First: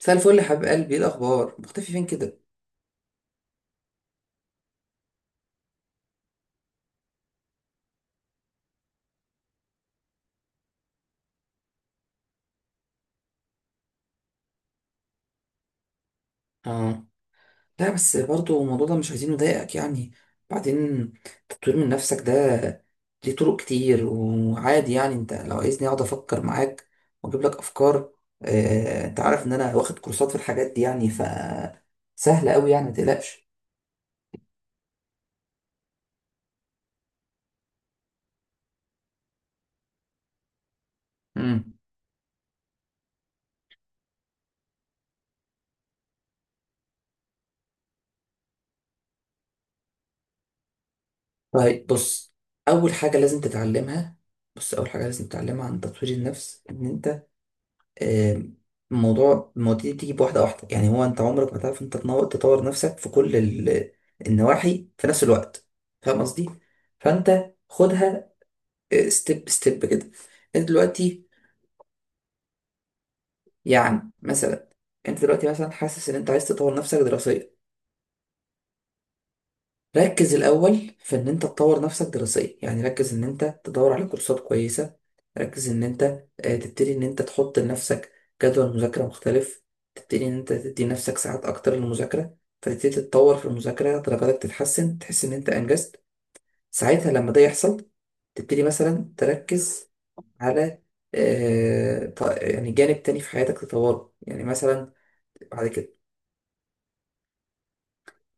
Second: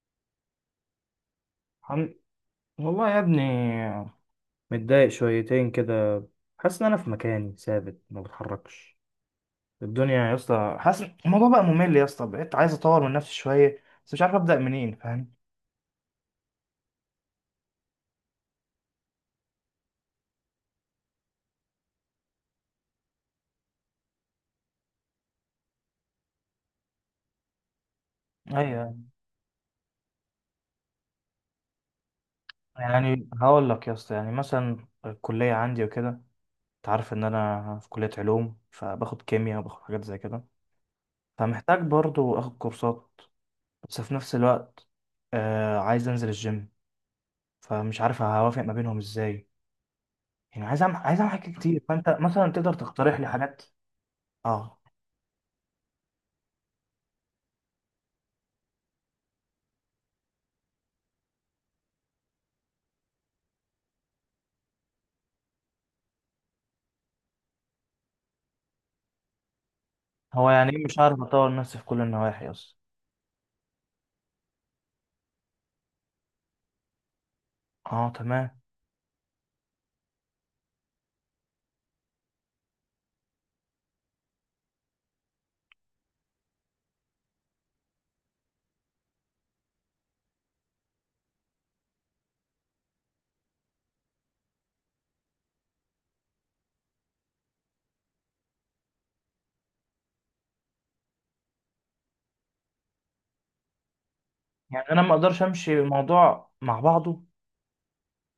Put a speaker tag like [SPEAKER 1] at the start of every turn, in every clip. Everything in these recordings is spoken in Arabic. [SPEAKER 1] مساء الفل يا حبيب قلبي، ايه الاخبار؟ مختفي فين
[SPEAKER 2] الحمد
[SPEAKER 1] كده؟
[SPEAKER 2] والله يا ابني، متضايق شويتين كده. حاسس ان انا في مكاني ثابت ما بتحركش الدنيا يا اسطى. حاسس الموضوع بقى ممل يا اسطى، بقيت عايز اطور من نفسي شويه بس مش عارف ابدا منين، فاهم؟
[SPEAKER 1] اه لا بس برضو الموضوع ده مش عايزين نضايقك يعني. بعدين تطوير من نفسك ده ليه طرق كتير وعادي، يعني انت لو عايزني اقعد افكر معاك واجيب لك افكار.
[SPEAKER 2] ايوه،
[SPEAKER 1] انت عارف ان انا واخد كورسات في الحاجات دي، يعني سهله قوي، يعني ما
[SPEAKER 2] يعني
[SPEAKER 1] تقلقش.
[SPEAKER 2] هقول لك يا اسطى، يعني مثلا الكليه عندي وكده، انت عارف ان انا في كليه علوم فباخد كيمياء وباخد حاجات زي كده،
[SPEAKER 1] امم
[SPEAKER 2] فمحتاج برضو اخد كورسات. بس في نفس الوقت آه عايز انزل الجيم، فمش عارف هوافق ما بينهم ازاي. يعني عايز أعمل حاجات كتير،
[SPEAKER 1] طيب
[SPEAKER 2] فأنت
[SPEAKER 1] بص،
[SPEAKER 2] مثلا تقدر
[SPEAKER 1] اول حاجه
[SPEAKER 2] تقترح لي
[SPEAKER 1] لازم
[SPEAKER 2] حاجات.
[SPEAKER 1] تتعلمها. بص،
[SPEAKER 2] أه.
[SPEAKER 1] اول حاجه لازم تتعلمها عن تطوير النفس ان انت، آم، المواضيع دي بتيجي بواحدة واحدة. يعني هو انت عمرك ما تعرف انت تطور نفسك في كل النواحي في نفس الوقت. فاهم قصدي؟ فانت خدها ستيب ستيب كده.
[SPEAKER 2] هو
[SPEAKER 1] انت
[SPEAKER 2] يعني إيه مش هعرف
[SPEAKER 1] دلوقتي،
[SPEAKER 2] أطور نفسي في كل النواحي أصلا؟
[SPEAKER 1] يعني مثلا، انت دلوقتي مثلا حاسس ان انت عايز تطور نفسك دراسيا.
[SPEAKER 2] أه تمام.
[SPEAKER 1] ركز الأول في إن أنت تطور نفسك دراسيا، يعني ركز إن أنت تدور على كورسات كويسة، ركز إن أنت تبتدي إن أنت تحط لنفسك جدول مذاكرة مختلف، تبتدي إن أنت تدي نفسك ساعات أكتر للمذاكرة، فتبتدي تتطور في المذاكرة، درجاتك تتحسن، تحس إن أنت أنجزت. ساعتها لما ده يحصل، تبتدي مثلا تركز على يعني جانب تاني في حياتك تطوره، يعني
[SPEAKER 2] يعني
[SPEAKER 1] مثلا
[SPEAKER 2] أنا ما أقدرش
[SPEAKER 1] بعد
[SPEAKER 2] أمشي
[SPEAKER 1] كده
[SPEAKER 2] الموضوع مع بعضه.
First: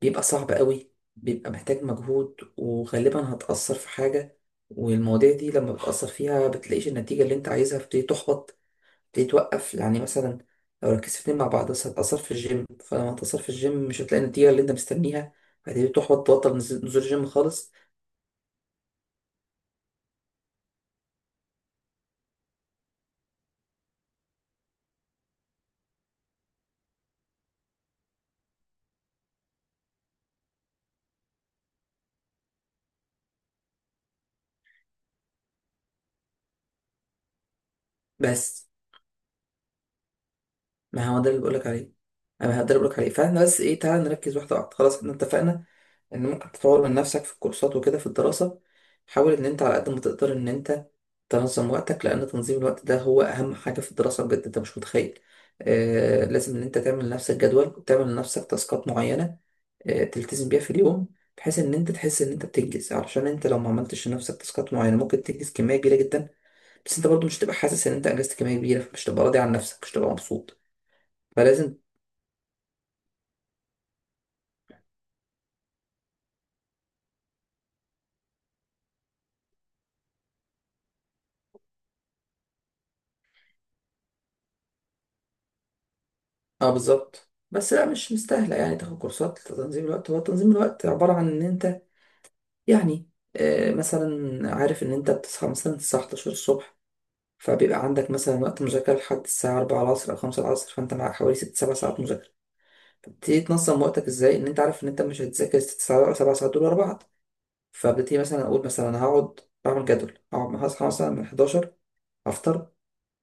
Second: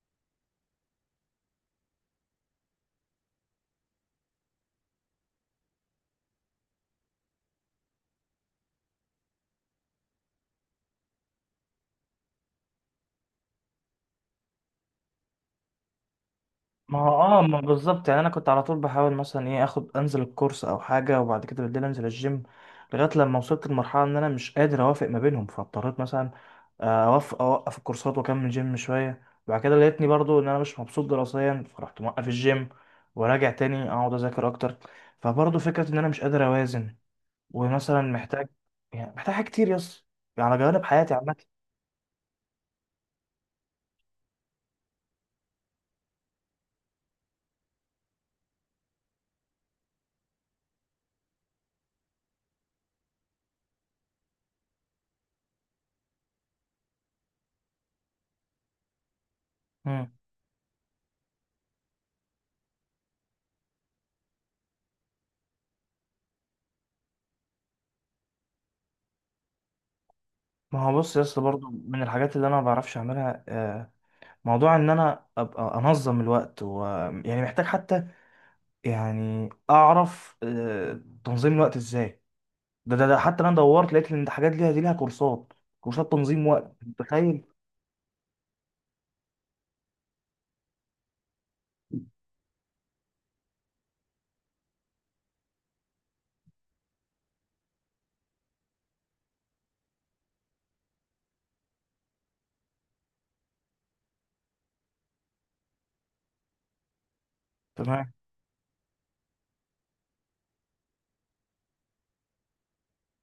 [SPEAKER 1] بيبقى صعب قوي، بيبقى محتاج مجهود وغالبا هتأثر في حاجة، والمواضيع دي لما بتأثر فيها بتلاقيش النتيجة اللي انت عايزها، بتبتدي تحبط، بتبتدي توقف. يعني مثلا لو ركزت اتنين مع بعض، بس هتأثر في الجيم، فلما هتأثر في الجيم مش هتلاقي النتيجة اللي انت مستنيها، هتبتدي تحبط، تبطل نزول
[SPEAKER 2] ما
[SPEAKER 1] نزول
[SPEAKER 2] هو
[SPEAKER 1] الجيم
[SPEAKER 2] اه ما
[SPEAKER 1] خالص.
[SPEAKER 2] بالظبط، يعني انا كنت على طول بحاول مثلا ايه اخد انزل الكورس او حاجه وبعد كده بالليل انزل الجيم، لغايه لما وصلت لمرحله ان انا مش قادر اوافق ما بينهم، فاضطريت مثلا اوقف الكورسات واكمل جيم شويه. بعد كده لقيتني برضو ان انا مش مبسوط دراسيا، فرحت موقف الجيم وراجع تاني اقعد اذاكر اكتر. فبرضو فكره ان انا مش قادر اوازن، ومثلا محتاج،
[SPEAKER 1] بس
[SPEAKER 2] يعني محتاج حاجات كتير يس على جوانب
[SPEAKER 1] ما
[SPEAKER 2] حياتي
[SPEAKER 1] هو ده
[SPEAKER 2] عامه.
[SPEAKER 1] اللي بقولك عليه، انا ده اللي بقولك عليه. فاحنا بس ايه، تعالى نركز واحدة واحدة. خلاص احنا اتفقنا ان ممكن تطور من نفسك في الكورسات وكده في الدراسة. حاول ان انت على قد ما تقدر ان انت تنظم وقتك، لان تنظيم الوقت ده هو اهم حاجة في الدراسة بجد، انت مش متخيل. آه، لازم ان انت تعمل لنفسك جدول، وتعمل لنفسك تاسكات معينة، آه،
[SPEAKER 2] مم.
[SPEAKER 1] تلتزم بيها في اليوم، بحيث ان انت تحس ان انت بتنجز. علشان انت لو ما عملتش لنفسك تاسكات معينة، ممكن تنجز كمية كبيرة جدا بس انت برضو مش هتبقى حاسس ان انت انجزت كمية كبيرة، فمش هتبقى راضي عن نفسك، مش هتبقى مبسوط.
[SPEAKER 2] ما هو بص يا اسطى، برضو
[SPEAKER 1] فلازم.
[SPEAKER 2] من الحاجات اللي انا ما بعرفش اعملها موضوع ان انا ابقى انظم الوقت و... يعني محتاج حتى، يعني اعرف تنظيم الوقت ازاي. ده حتى انا دورت لقيت ان الحاجات دي لها كورسات، كورسات تنظيم
[SPEAKER 1] اه
[SPEAKER 2] وقت،
[SPEAKER 1] بالظبط،
[SPEAKER 2] متخيل؟
[SPEAKER 1] بس لا مش مستاهلة يعني تاخد كورسات لتنظيم الوقت. هو تنظيم الوقت عبارة عن ان انت، يعني مثلا عارف ان انت بتصحى مثلا الساعة 11 الصبح، فبيبقى عندك مثلا وقت مذاكرة لحد الساعة 4 العصر او 5 العصر، فانت معاك حوالي 6 7 ساعات مذاكرة. فبتبتدي تنظم وقتك ازاي. ان انت عارف ان انت مش هتذاكر 6 ساعات ولا 7 ساعات دول ورا بعض،
[SPEAKER 2] تمام.
[SPEAKER 1] فببتدي مثلا اقول مثلا هقعد اعمل جدول. هقعد هصحى مثلا من 11، افطر،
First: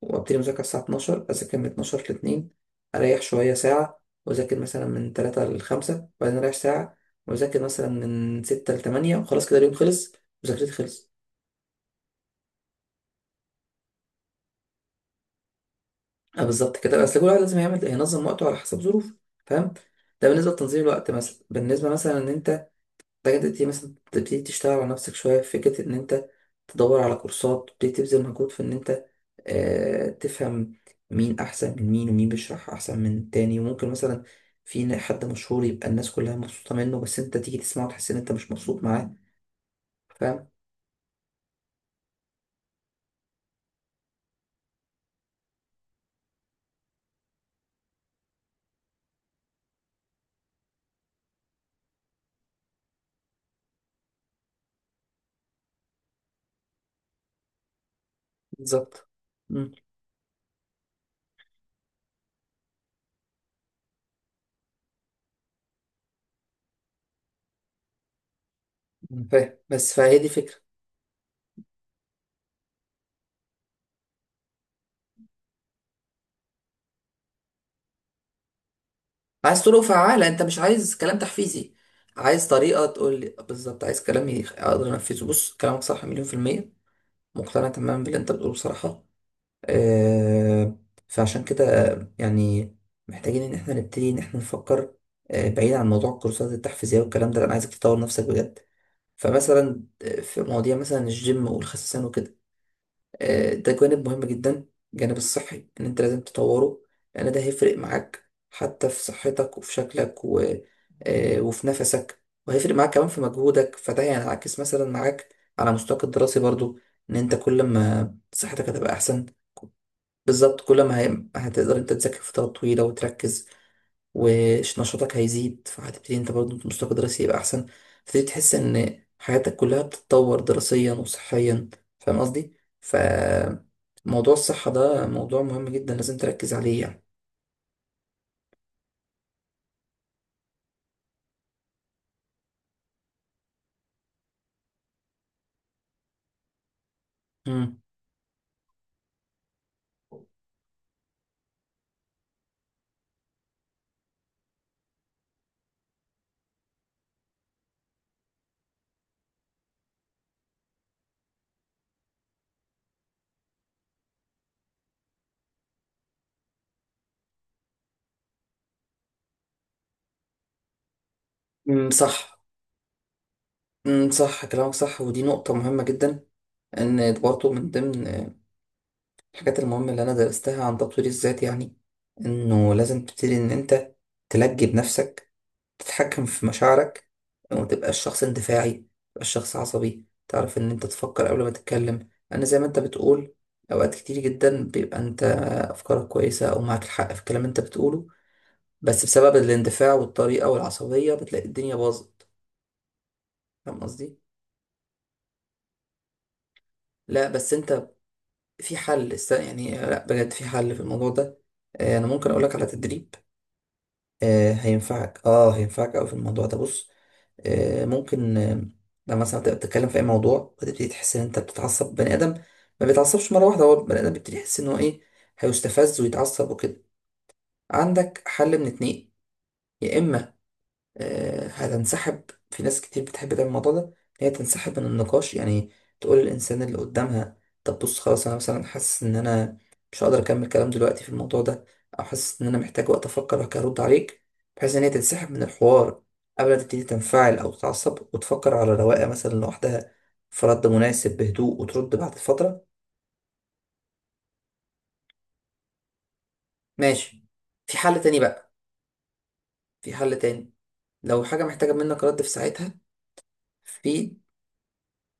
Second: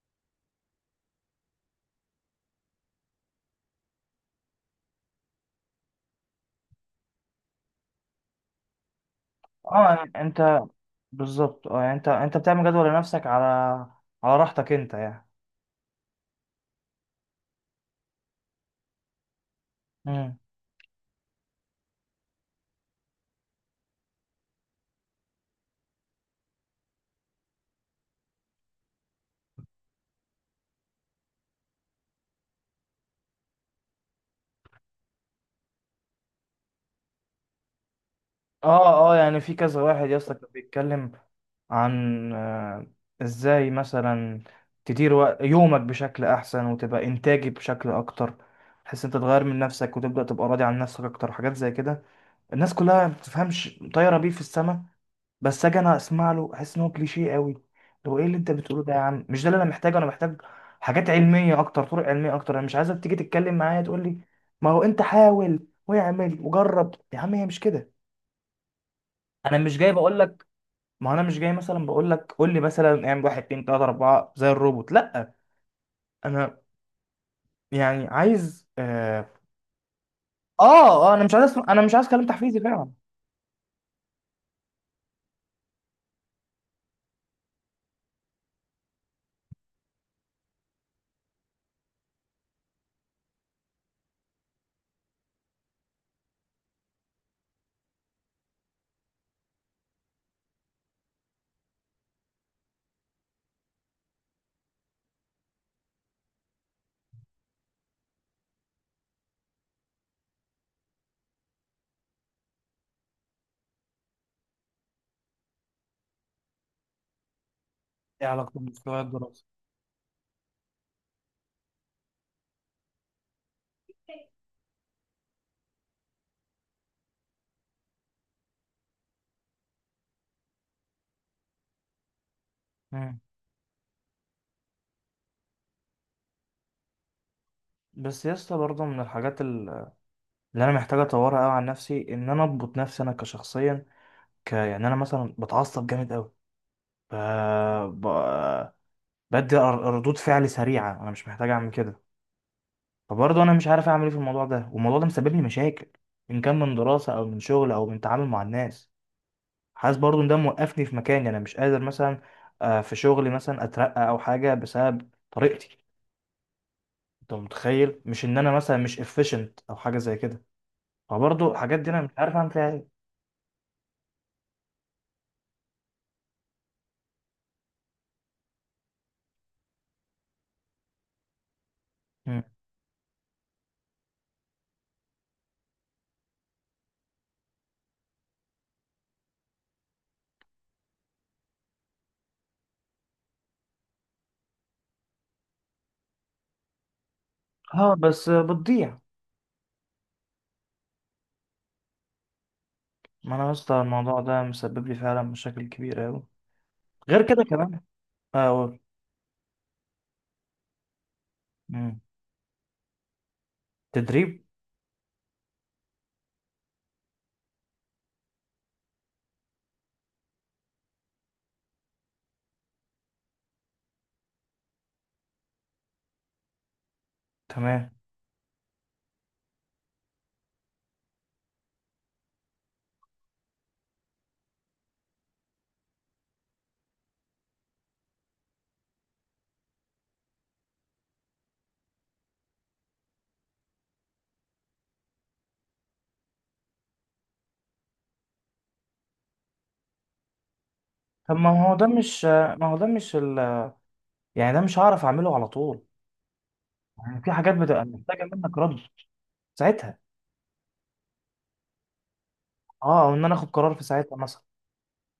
[SPEAKER 1] وابتدي مذاكرة الساعة 12، اذاكر من 12 ل 2، اريح شوية ساعة، واذاكر مثلا من 3 ل 5، وبعدين اريح ساعة، واذاكر مثلا من 6 ل 8، وخلاص كده اليوم
[SPEAKER 2] اه يعني
[SPEAKER 1] خلص،
[SPEAKER 2] انت،
[SPEAKER 1] مذاكرتي خلصت.
[SPEAKER 2] بالظبط. اه يعني انت بتعمل جدول لنفسك على، على راحتك انت يعني.
[SPEAKER 1] آه، بالظبط كده، اصل كل واحد لازم ينظم وقته على حسب ظروفه، فاهم؟ ده
[SPEAKER 2] مم.
[SPEAKER 1] بالنسبه لتنظيم الوقت. مثلا بالنسبه مثلا ان انت محتاج تبتدي تشتغل على نفسك شويه، في فكره ان انت تدور على كورسات، تبتدي تبذل مجهود في ان انت آه تفهم مين احسن من مين، ومين بيشرح احسن من التاني. وممكن مثلا في حد مشهور يبقى الناس كلها مبسوطه منه، بس انت تيجي تسمعه وتحس ان انت مش مبسوط
[SPEAKER 2] اه اه،
[SPEAKER 1] معاه،
[SPEAKER 2] يعني في كذا واحد يا اسطى كان
[SPEAKER 1] فاهم؟
[SPEAKER 2] بيتكلم عن ازاي مثلا تدير وق- يومك بشكل احسن وتبقى انتاجي بشكل اكتر، تحس انت تغير من نفسك وتبدأ تبقى راضي عن نفسك اكتر، حاجات زي كده. الناس كلها ما بتفهمش، طايره بيه في السما، بس اجي انا اسمع له احس ان هو كليشيه قوي. لو ايه اللي انت بتقوله ده يا
[SPEAKER 1] بالظبط.
[SPEAKER 2] عم، مش ده اللي انا
[SPEAKER 1] مم.
[SPEAKER 2] محتاجه. انا محتاج حاجات علميه اكتر، طرق علميه اكتر. انا مش عايزك تيجي تتكلم معايا تقول لي ما هو انت حاول واعمل وجرب يا عم، هي مش كده.
[SPEAKER 1] مم. فاهم،
[SPEAKER 2] انا مش جاي
[SPEAKER 1] بس
[SPEAKER 2] بقول
[SPEAKER 1] فهي دي
[SPEAKER 2] لك،
[SPEAKER 1] فكره.
[SPEAKER 2] ما انا مش جاي مثلا بقول لك قول لي مثلا اعمل واحد اتنين تلاته اربعه زي الروبوت، لا. انا يعني عايز اه.
[SPEAKER 1] عايز طرق فعالة، انت مش
[SPEAKER 2] اه.
[SPEAKER 1] عايز كلام تحفيزي.
[SPEAKER 2] انا مش عايز كلام
[SPEAKER 1] عايز
[SPEAKER 2] تحفيزي
[SPEAKER 1] طريقة
[SPEAKER 2] فعلا.
[SPEAKER 1] تقول لي بالظبط، عايز كلام اقدر انفذه. بص، كلامك صح 100%، مقتنع تماما باللي انت بتقوله بصراحة. أه، فعشان كده، يعني محتاجين ان احنا نبتدي ان احنا نفكر أه بعيد عن موضوع الكورسات التحفيزية والكلام ده، لأ، انا عايزك تطور نفسك بجد. فمثلا آه، في مواضيع مثلا الجيم والخسسان وكده، آه، ده جانب مهم جدا، الجانب الصحي ان انت لازم تطوره، لان ده هيفرق معاك حتى في صحتك وفي شكلك و... آه، وفي نفسك، وهيفرق معاك كمان في مجهودك، فده هينعكس مثلا معاك على مستواك الدراسي برضو. ان انت كل ما
[SPEAKER 2] ايه علاقته
[SPEAKER 1] صحتك هتبقى
[SPEAKER 2] بمستوى
[SPEAKER 1] احسن،
[SPEAKER 2] الدراسي؟
[SPEAKER 1] بالظبط، كل ما هي... هتقدر انت تذاكر فترات طويلة وتركز، ونشاطك هيزيد، فهتبتدي انت برضه مستواك الدراسي يبقى احسن، فتبتدي تحس ان حياتك كلها بتتطور دراسيا وصحيا، فاهم قصدي؟ ف
[SPEAKER 2] مم.
[SPEAKER 1] موضوع الصحة ده موضوع مهم جدا لازم تركز عليه يعني.
[SPEAKER 2] بس يا اسطى برضه من اللي انا محتاج اطورها قوي عن نفسي، ان انا اضبط نفسي انا كشخصيا، ك يعني انا مثلا بتعصب جامد قوي، ف
[SPEAKER 1] مم.
[SPEAKER 2] ب... بدي ر- ردود فعل سريعه، انا مش محتاج اعمل كده. فبرضه انا مش عارف اعمل ايه في الموضوع ده، والموضوع ده مسبب لي مشاكل، ان كان من دراسه او من شغل او من تعامل مع الناس. حاسس برضو ان ده موقفني في مكاني، انا مش قادر مثلا في شغلي مثلا اترقى او حاجه بسبب طريقتي. انت متخيل مش ان انا مثلا مش efficient او حاجه زي كده؟ فبرضو الحاجات دي
[SPEAKER 1] مم،
[SPEAKER 2] انا مش عارف
[SPEAKER 1] صح.
[SPEAKER 2] اعمل فيها ايه.
[SPEAKER 1] مم، صح، كلامك صح، ودي نقطة مهمة جدا. ان برضه من ضمن آه، الحاجات المهمة اللي انا درستها عن تطوير الذات يعني،
[SPEAKER 2] مم.
[SPEAKER 1] انه لازم تبتدي ان انت تلجي بنفسك، تتحكم في مشاعرك، وما تبقاش شخص اندفاعي، ما تبقاش شخص عصبي، تعرف ان انت تفكر قبل ما تتكلم، لان زي ما انت بتقول، اوقات كتير جدا بيبقى انت افكارك كويسة او معاك الحق في الكلام اللي انت
[SPEAKER 2] اه،
[SPEAKER 1] بتقوله،
[SPEAKER 2] بس بتضيع.
[SPEAKER 1] بس بسبب الاندفاع والطريقة والعصبية بتلاقي الدنيا باظت.
[SPEAKER 2] ما انا يا اسطى
[SPEAKER 1] فاهم قصدي؟
[SPEAKER 2] الموضوع ده مسبب لي فعلا مشاكل كبيره قوي. غير
[SPEAKER 1] لا
[SPEAKER 2] كده
[SPEAKER 1] بس
[SPEAKER 2] كمان،
[SPEAKER 1] انت، في
[SPEAKER 2] اقول،
[SPEAKER 1] يعني لا، بجد في حل في الموضوع ده. آه، انا ممكن اقولك على تدريب،
[SPEAKER 2] تدريب؟
[SPEAKER 1] آه، هينفعك، اه هينفعك اوي في الموضوع ده. بص، آه، ممكن آه، لما مثلا تبقى بتتكلم في اي موضوع وتبتدي تحس ان انت بتتعصب، بني ادم ما بيتعصبش مره واحده، هو بني ادم بيبتدي يحس ان هو ايه، هيستفز ويتعصب وكده.
[SPEAKER 2] تمام.
[SPEAKER 1] عندك حل من اتنين، يا اما آه، هتنسحب، في ناس كتير بتحب تعمل الموضوع ده، إن هي تنسحب من النقاش، يعني تقول للإنسان اللي قدامها طب بص خلاص، أنا مثلا حاسس إن أنا مش هقدر أكمل كلام دلوقتي في الموضوع ده، أو حاسس إن أنا محتاج وقت أفكر هرد عليك، بحيث إن هي تنسحب من الحوار قبل ما تبتدي تنفعل أو تتعصب، وتفكر على رواقة مثلا لوحدها في رد مناسب
[SPEAKER 2] طب
[SPEAKER 1] بهدوء،
[SPEAKER 2] ما هو ده
[SPEAKER 1] وترد بعد
[SPEAKER 2] مش ما
[SPEAKER 1] فترة.
[SPEAKER 2] هو ده مش ال... يعني ده مش هعرف اعمله على طول. يعني
[SPEAKER 1] ماشي.
[SPEAKER 2] في حاجات
[SPEAKER 1] في
[SPEAKER 2] بتبقى
[SPEAKER 1] حل تاني
[SPEAKER 2] محتاجه
[SPEAKER 1] بقى،
[SPEAKER 2] منك رد
[SPEAKER 1] في
[SPEAKER 2] ساعتها.
[SPEAKER 1] حل تاني. لو حاجة محتاجة منك رد في ساعتها،
[SPEAKER 2] اه، او ان انا اخد قرار في
[SPEAKER 1] في
[SPEAKER 2] ساعتها مثلا.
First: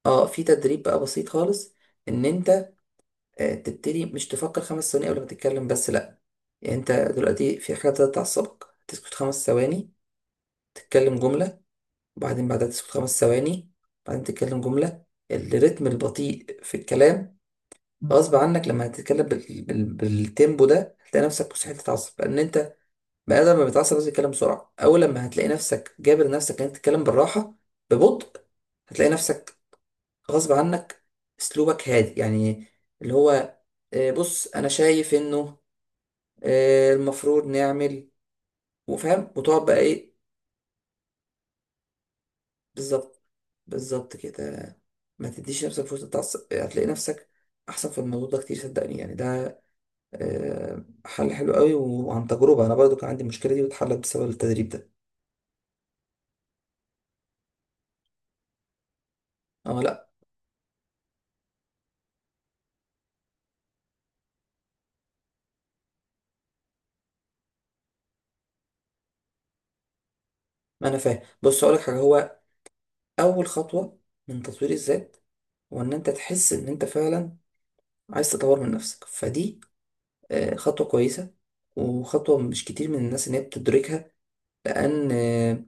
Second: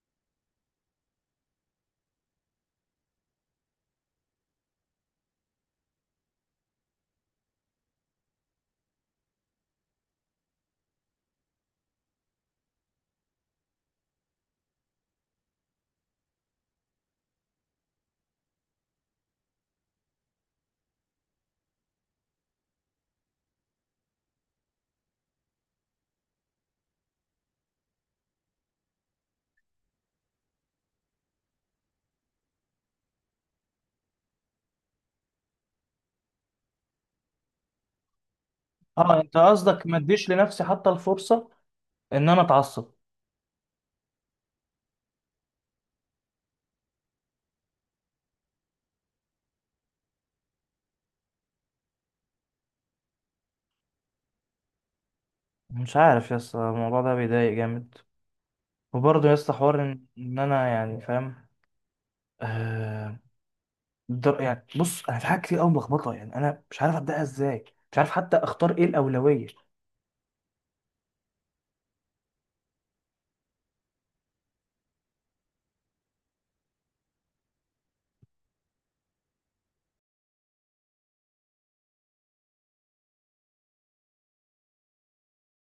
[SPEAKER 1] اه في تدريب بقى بسيط خالص، ان انت آه، تبتدي مش تفكر 5 ثواني قبل ما تتكلم بس، لأ، يعني أنت دلوقتي في حاجة ابتدت تعصبك، تسكت 5 ثواني، تتكلم جملة، وبعدين بعدها تسكت 5 ثواني، بعدين تتكلم جملة. الريتم البطيء في الكلام غصب عنك، لما هتتكلم بالتيمبو ده هتلاقي نفسك مستحيل تتعصب، لأن أنت بني آدم لما بيتعصب لازم يتكلم بسرعة. أول لما هتلاقي نفسك جابر نفسك إن أنت تتكلم بالراحة ببطء، هتلاقي نفسك غصب عنك أسلوبك هادي، يعني اللي هو آه، بص أنا شايف إنه آه، المفروض نعمل
[SPEAKER 2] اه،
[SPEAKER 1] وفاهم
[SPEAKER 2] انت
[SPEAKER 1] وتقعد بقى
[SPEAKER 2] قصدك ما
[SPEAKER 1] ايه.
[SPEAKER 2] اديش لنفسي حتى الفرصه ان انا اتعصب.
[SPEAKER 1] بالظبط، بالظبط كده. ما تديش نفسك فرصة تعصب، هتلاقي نفسك احسن في الموضوع ده كتير، صدقني يعني. ده آه، حل حلو قوي وعن تجربة، انا برضو كان عندي المشكلة دي واتحلت بسبب التدريب ده.
[SPEAKER 2] مش عارف يا اسطى، الموضوع ده بيضايق جامد. وبرضه يا اسطى
[SPEAKER 1] اه
[SPEAKER 2] حوار ان
[SPEAKER 1] لا.
[SPEAKER 2] إن انا يعني فاهم. آه يعني بص انا في حاجات كتير قوي ملخبطه، يعني انا مش عارف ابداها ازاي، مش عارف حتى اختار ايه الاولويه.
[SPEAKER 1] ما انا فاهم، بص اقول لك حاجة، هو اول خطوة من تطوير الذات هو ان انت تحس ان انت فعلا عايز تطور من نفسك، فدي آه، خطوة كويسة، وخطوة مش كتير من الناس ان هي بتدركها، لان آه،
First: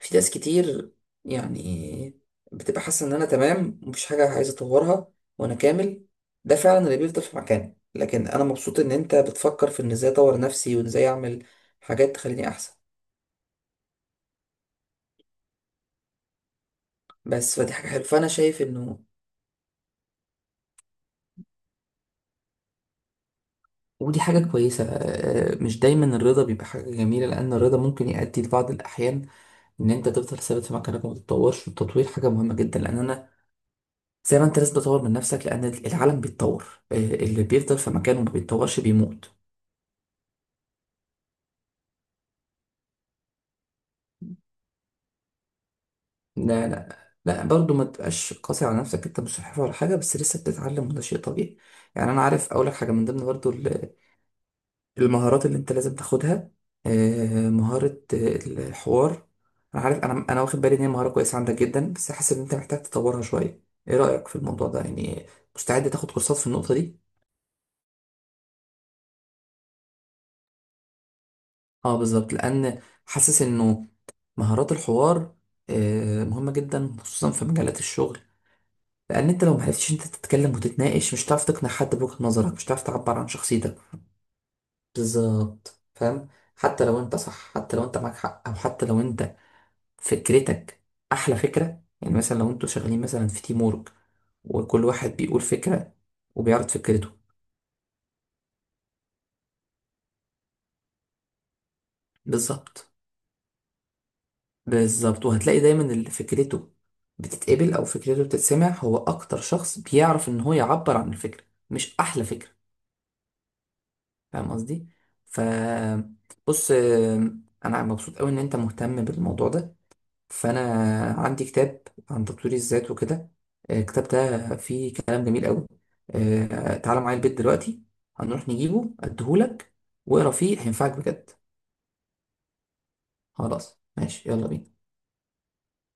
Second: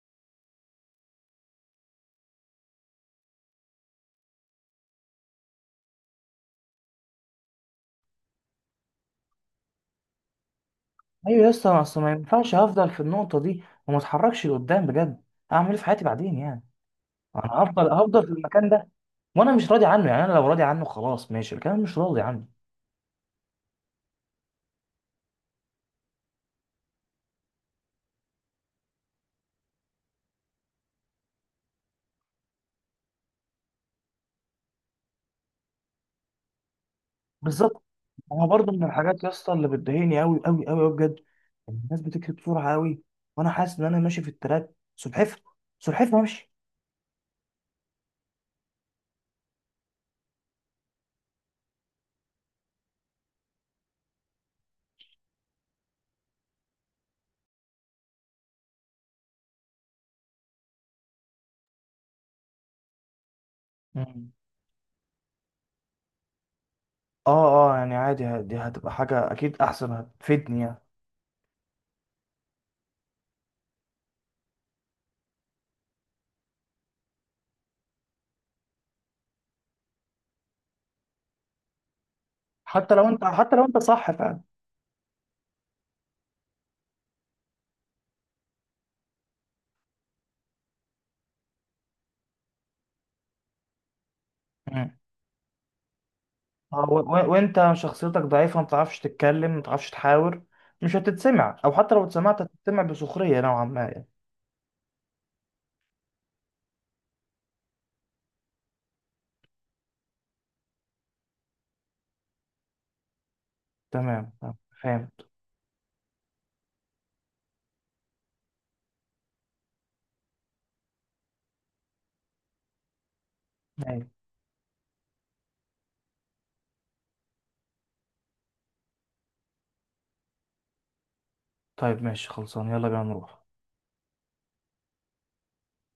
[SPEAKER 1] في ناس كتير يعني بتبقى حاسة إن أنا تمام، مفيش حاجة عايز أطورها وأنا كامل، ده فعلا اللي بيفضل في مكانه. لكن أنا مبسوط إن أنت بتفكر في إن إزاي أطور نفسي، وإن إزاي
[SPEAKER 2] ايوه
[SPEAKER 1] أعمل
[SPEAKER 2] يا اسطى، ما أصل ما
[SPEAKER 1] حاجات تخليني
[SPEAKER 2] ينفعش
[SPEAKER 1] أحسن.
[SPEAKER 2] هفضل في النقطه دي وما اتحركش لقدام بجد. اعمل ايه في حياتي بعدين يعني؟ انا
[SPEAKER 1] بس فدي حاجة
[SPEAKER 2] هفضل
[SPEAKER 1] حلوة،
[SPEAKER 2] هفضل
[SPEAKER 1] فأنا
[SPEAKER 2] في
[SPEAKER 1] شايف
[SPEAKER 2] المكان ده،
[SPEAKER 1] إنه
[SPEAKER 2] وانا مش راضي عنه. يعني انا لو راضي عنه خلاص ماشي، لكن انا مش راضي عنه.
[SPEAKER 1] ودي حاجة كويسة. آه، آه، مش دايما الرضا بيبقى حاجة جميلة، لأن الرضا ممكن يؤدي في بعض الأحيان إن أنت تفضل ثابت في مكانك وما تتطورش، والتطوير حاجة مهمة جدا، لأن أنا زي ما أنت لازم تطور من نفسك لأن العالم بيتطور. آه، اللي بيفضل
[SPEAKER 2] بالظبط.
[SPEAKER 1] في مكانه وما
[SPEAKER 2] انا برضو
[SPEAKER 1] بيتطورش
[SPEAKER 2] من الحاجات يا
[SPEAKER 1] بيموت.
[SPEAKER 2] اسطى اللي بتضايقني قوي قوي قوي بجد، إن الناس بتكتب بسرعه قوي، وانا حاسس ان انا ماشي في التراك سلحفه، سلحفه ماشي.
[SPEAKER 1] لا، لا برضه ما تبقاش قاسي على نفسك، انت مش صحفي ولا حاجه، بس لسه بتتعلم وده شيء طبيعي يعني. انا عارف، اقول لك حاجه من ضمن برضه المهارات اللي انت لازم تاخدها، آه، مهاره آه، الحوار. انا عارف، انا واخد بالي ان هي مهاره كويسه عندك جدا، بس حاسس ان انت محتاج تطورها شويه. ايه رايك
[SPEAKER 2] مم.
[SPEAKER 1] في الموضوع ده يعني؟ مستعد تاخد كورسات في النقطه دي؟
[SPEAKER 2] اه اه، يعني عادي، ه- دي هتبقى حاجه اكيد احسن، هتفيدني يعني.
[SPEAKER 1] اه بالظبط، لان حاسس انه مهارات الحوار آه، مهمه جدا خصوصا في مجالات الشغل، لان انت لو معرفتش انت تتكلم وتتناقش مش هتعرف تقنع حد بوجهة نظرك، مش هتعرف
[SPEAKER 2] حتى لو
[SPEAKER 1] تعبر
[SPEAKER 2] انت،
[SPEAKER 1] عن
[SPEAKER 2] حتى لو
[SPEAKER 1] شخصيتك.
[SPEAKER 2] انت صح فعلا.
[SPEAKER 1] بالظبط، فاهم. حتى لو انت صح، حتى لو انت معاك حق، او حتى لو انت فكرتك احلى فكرة. يعني مثلا لو انتوا شغالين مثلا في تيم وورك، وكل
[SPEAKER 2] مم.
[SPEAKER 1] واحد بيقول فكرة وبيعرض
[SPEAKER 2] آه،
[SPEAKER 1] فكرته.
[SPEAKER 2] وانت شخصيتك ضعيفه، ما بتعرفش تتكلم، ما بتعرفش تحاور، مش هتتسمع، او حتى لو اتسمعت هتتسمع
[SPEAKER 1] بالظبط،
[SPEAKER 2] بسخريه نوعا ما يعني.
[SPEAKER 1] بالظبط، وهتلاقي دايما اللي فكرته بتتقبل او فكرته بتتسمع هو اكتر شخص بيعرف ان هو يعبر عن الفكرة، مش احلى فكرة.
[SPEAKER 2] تمام،
[SPEAKER 1] فاهم
[SPEAKER 2] تمام،
[SPEAKER 1] قصدي؟
[SPEAKER 2] فهمت.
[SPEAKER 1] ف بص آم، انا مبسوط قوي ان انت مهتم بالموضوع ده. فانا عندي كتاب عن تطوير الذات وكده، آه، الكتاب
[SPEAKER 2] أيوة.
[SPEAKER 1] ده فيه كلام جميل قوي. آه، تعالى معايا البيت دلوقتي، هنروح نجيبه اديهولك واقرا فيه، هينفعك بجد.
[SPEAKER 2] طيب ماشي، خلصان، يلا بينا نروح.
[SPEAKER 1] خلاص ماشي، يلا بينا.